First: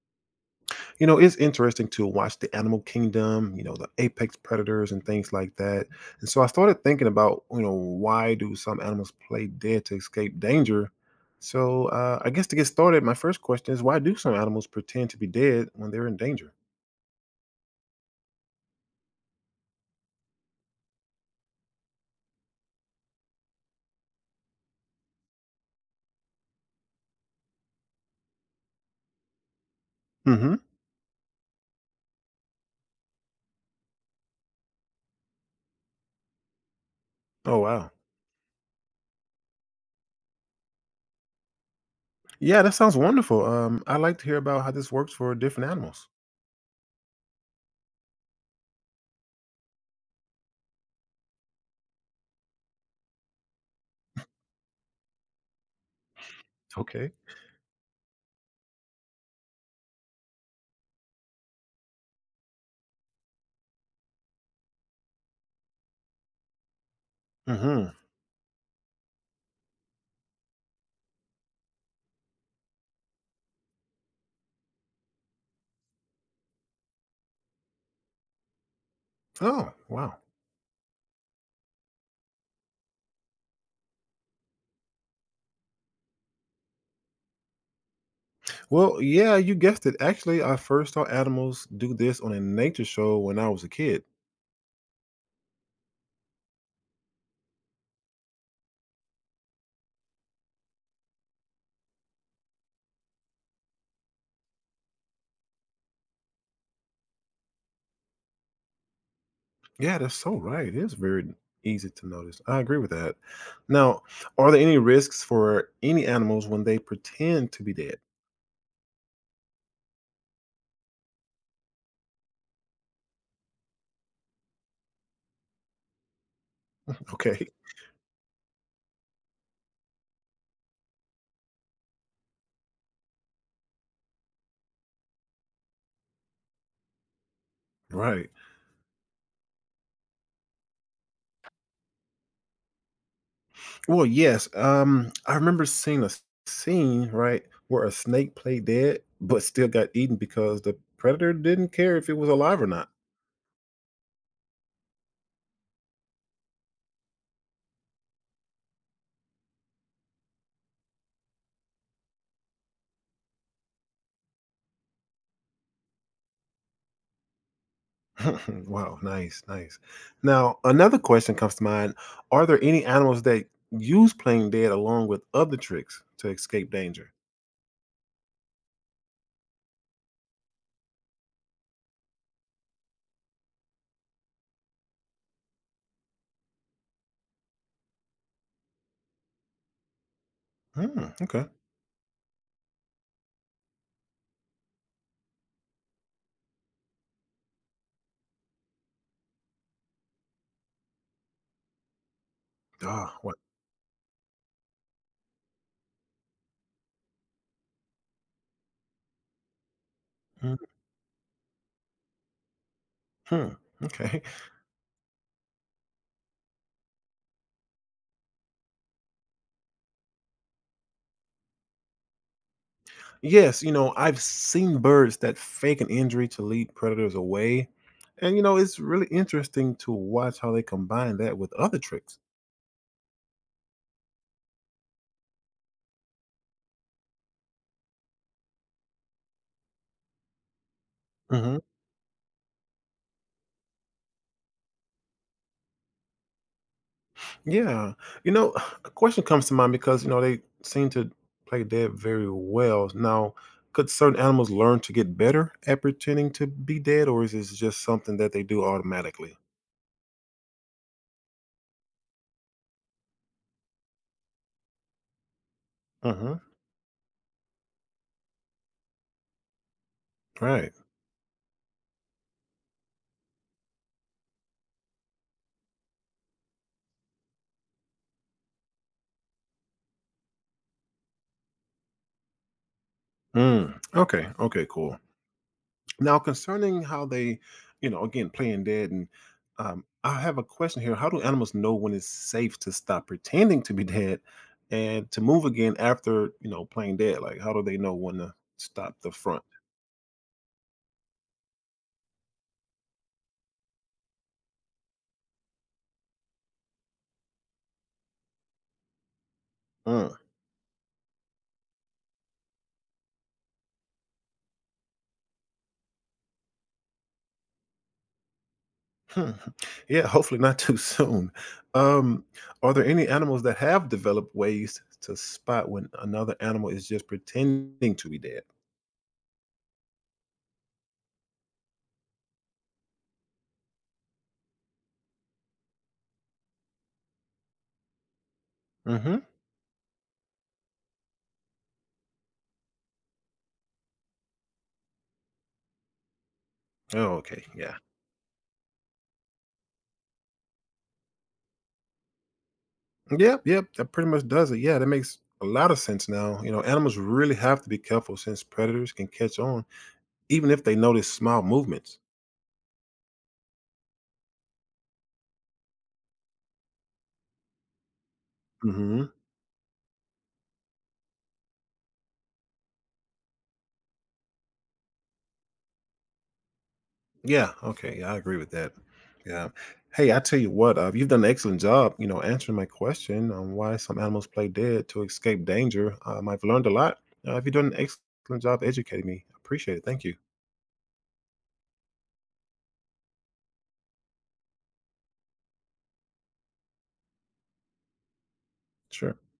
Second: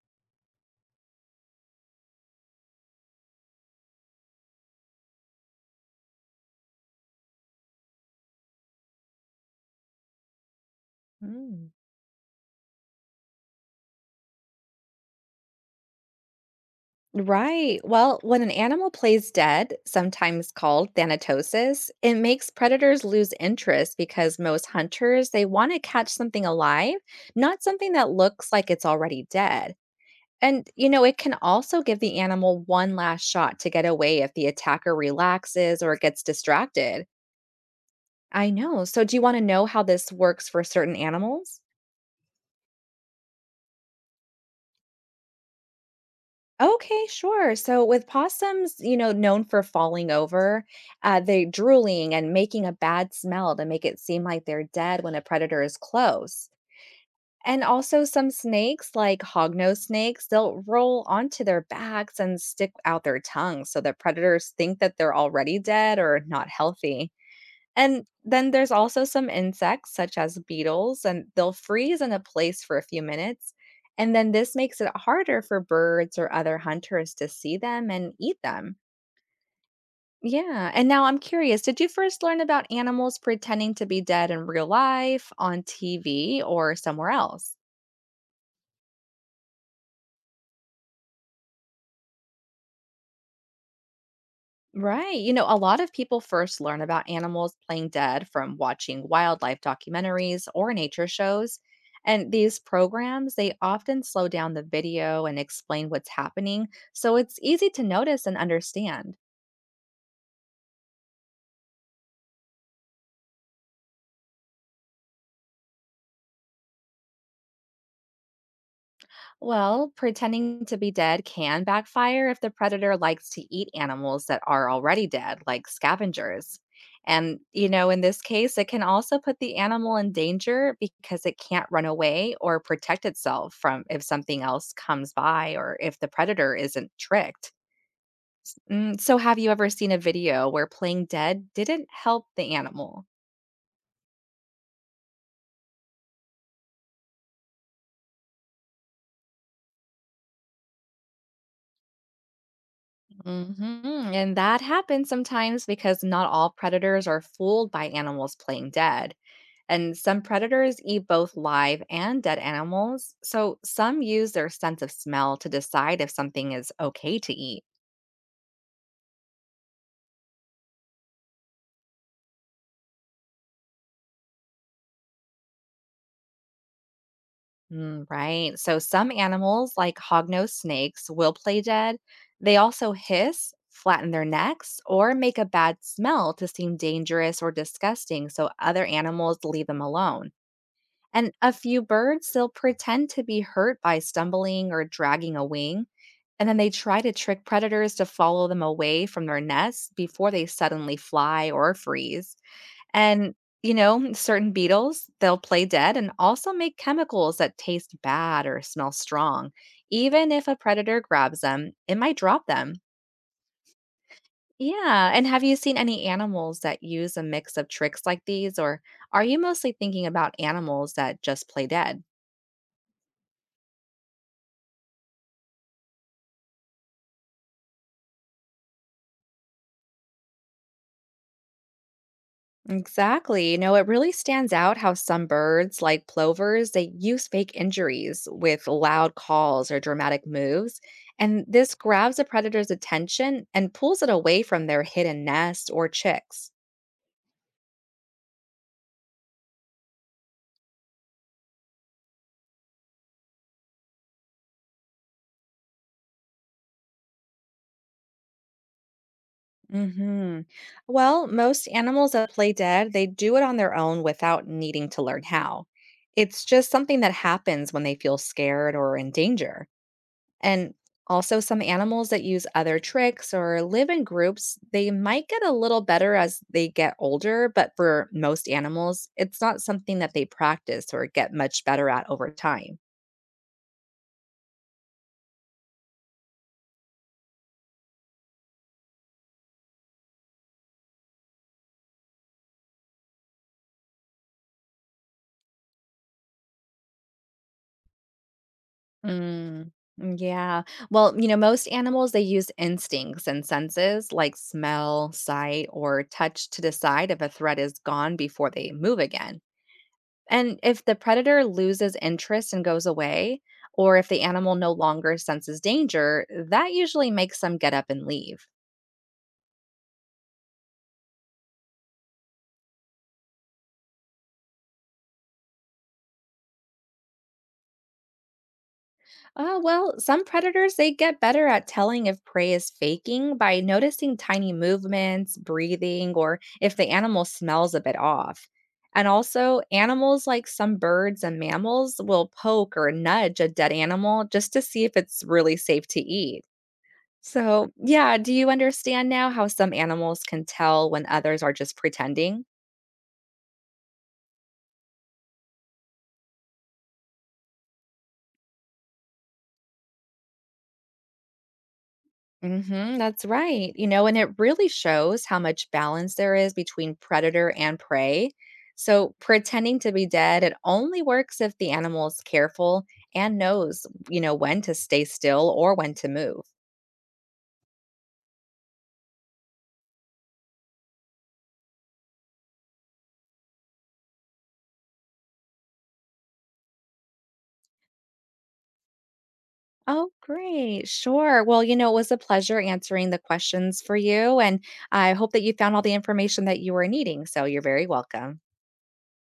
You know, it's interesting to watch the animal kingdom. You know, the apex predators and things like that. And so I started thinking about, you know, why do some animals play dead to escape danger. Mm. So I guess to get started, my first question is, why do some animals pretend to be dead when they're in danger? Right. Well, when an animal plays dead, sometimes called thanatosis, it makes predators lose interest because most hunters, they want to catch something alive, not something that looks like it's already dead. Hmm. And, you know, it can also give the animal one last shot to get away if the attacker relaxes or gets distracted. Oh wow. I know. So, do you want to know how this works for certain animals? Yeah, that sounds wonderful. I'd like to hear about how this works for different animals. Okay, sure. So with possums, you know, known for falling over, they drooling and making a bad smell to make it seem like they're dead when a predator is close. Okay. And also some snakes, like hognose snakes, they'll roll onto their backs and stick out their tongues so the predators think that they're already dead or not healthy. Hmm. And then there's also some insects, such as beetles, and they'll freeze in a place for a few minutes. And then this makes it harder for birds or other hunters to see them and eat them. Oh wow. Yeah. And now I'm curious, did you first learn about animals pretending to be dead in real life, on TV, or somewhere else? Well, yeah, you guessed it. Actually, I first saw animals do this on a nature show when I was a kid. Right. You know, a lot of people first learn about animals playing dead from watching wildlife documentaries or nature shows. And these programs, they often slow down the video and explain what's happening. So it's easy to notice and understand. Yeah, that's so right. It is very easy to notice. I agree with that. Now, are there any risks for any animals when they pretend to be dead? Well, pretending to be dead can backfire if the predator likes to eat animals that are already dead, like scavengers. And, Okay, you know, in this case, it can also put the animal in danger because it can't run away or protect itself from if something else comes by or if the predator isn't tricked. right. Mm, so, have you ever seen a video where playing dead didn't help the animal? Well, yes. I remember seeing a scene, right, where a snake played dead but still got eaten because the predator didn't care if it was alive or not. Hmm. And that happens sometimes because not all predators are fooled by animals playing dead. And some predators eat both live and dead animals, so some use their sense of smell to decide if something is okay to eat. Wow, nice, nice. Now, another question comes to mind. Are there any animals that use playing dead along with other tricks to escape danger? Mm, right. So some animals, like hognose snakes, will play dead. They also hiss, flatten their necks, or make a bad smell to seem dangerous or disgusting, so other animals leave them alone. Hmm, And okay. a few birds still pretend to be hurt by stumbling or dragging a wing. And then they try to trick predators to follow them away from their nests before they suddenly fly or freeze. Ah, wow. And, you know, certain beetles, they'll play dead and also make chemicals that taste bad or smell strong. Even if a predator grabs them, it might drop them. Mhm. Okay. Yeah. And have you seen any animals that use a mix of tricks like these? Or are you mostly thinking about animals that just play dead? Yes, you know, I've seen birds that fake an injury to lead predators away. And, you know, it's really interesting to watch how they combine that with other tricks. Exactly. You know, it really stands out how some birds, like plovers, they use fake injuries with loud calls or dramatic moves. And Hmm. this grabs a predator's attention and pulls it away from their hidden nest or chicks. Yeah. You know, a question comes to mind because, you know, they seem to play dead very well. Now, could certain animals learn to get better at pretending to be dead, or is this just something that they do automatically? Hmm. Well, most animals that play dead, they do it on their own without needing to learn how. Hmm. It's just something that happens when they feel scared or in danger. Right. And also, some animals that use other tricks or live in groups, they might get a little better as they get older, but for most animals, it's not something that they practice or get much better at over time. Mm. Okay. Okay, cool. Now, concerning how they, you know, again, playing dead, and I have a question here. How do animals know when it's safe to stop pretending to be dead and to move again after, you know, playing dead? Like, how do they know when to stop the front? Mm, yeah. Well, you know, most animals, they use instincts and senses like smell, sight, or touch to decide if a threat is gone before they move again. Mm, And if the predator loses interest and goes away, or if the animal no longer senses danger, that usually makes them get up and leave. hmm. Yeah, hopefully not too soon. Um, are there any animals that have developed ways to spot when another animal is just pretending to be dead? Well, some predators, they get better at telling if prey is faking by noticing tiny movements, breathing, or if the animal smells a bit off. And Hmm. also, animals like some birds and mammals will poke or nudge a dead animal just to see if it's really safe to eat. Oh, okay. So, Yeah. yeah, do you understand now how some animals can tell when others are just pretending? Yep, yep. That pretty much does it. Yeah, that makes a lot of sense now. You know, animals really have to be careful since predators can catch on, even if they notice small movements. Hmm, that's right. You know, and it really shows how much balance there is between predator and prey. Hmm. So, pretending to be dead, it only works if the animal is careful and knows, you know, when to stay still or when to move. Yeah. Okay. Yeah, I agree with that. Yeah. Hey, I tell you what, you've done an excellent job, you know, answering my question on why some animals play dead to escape danger. I've learned a lot. You've done an excellent job educating me. Appreciate it. Thank Oh, you. great. Sure. Well, you know, it was a pleasure answering the questions for you. And I hope that you found all the information that you were needing. So, you're very welcome. Sure.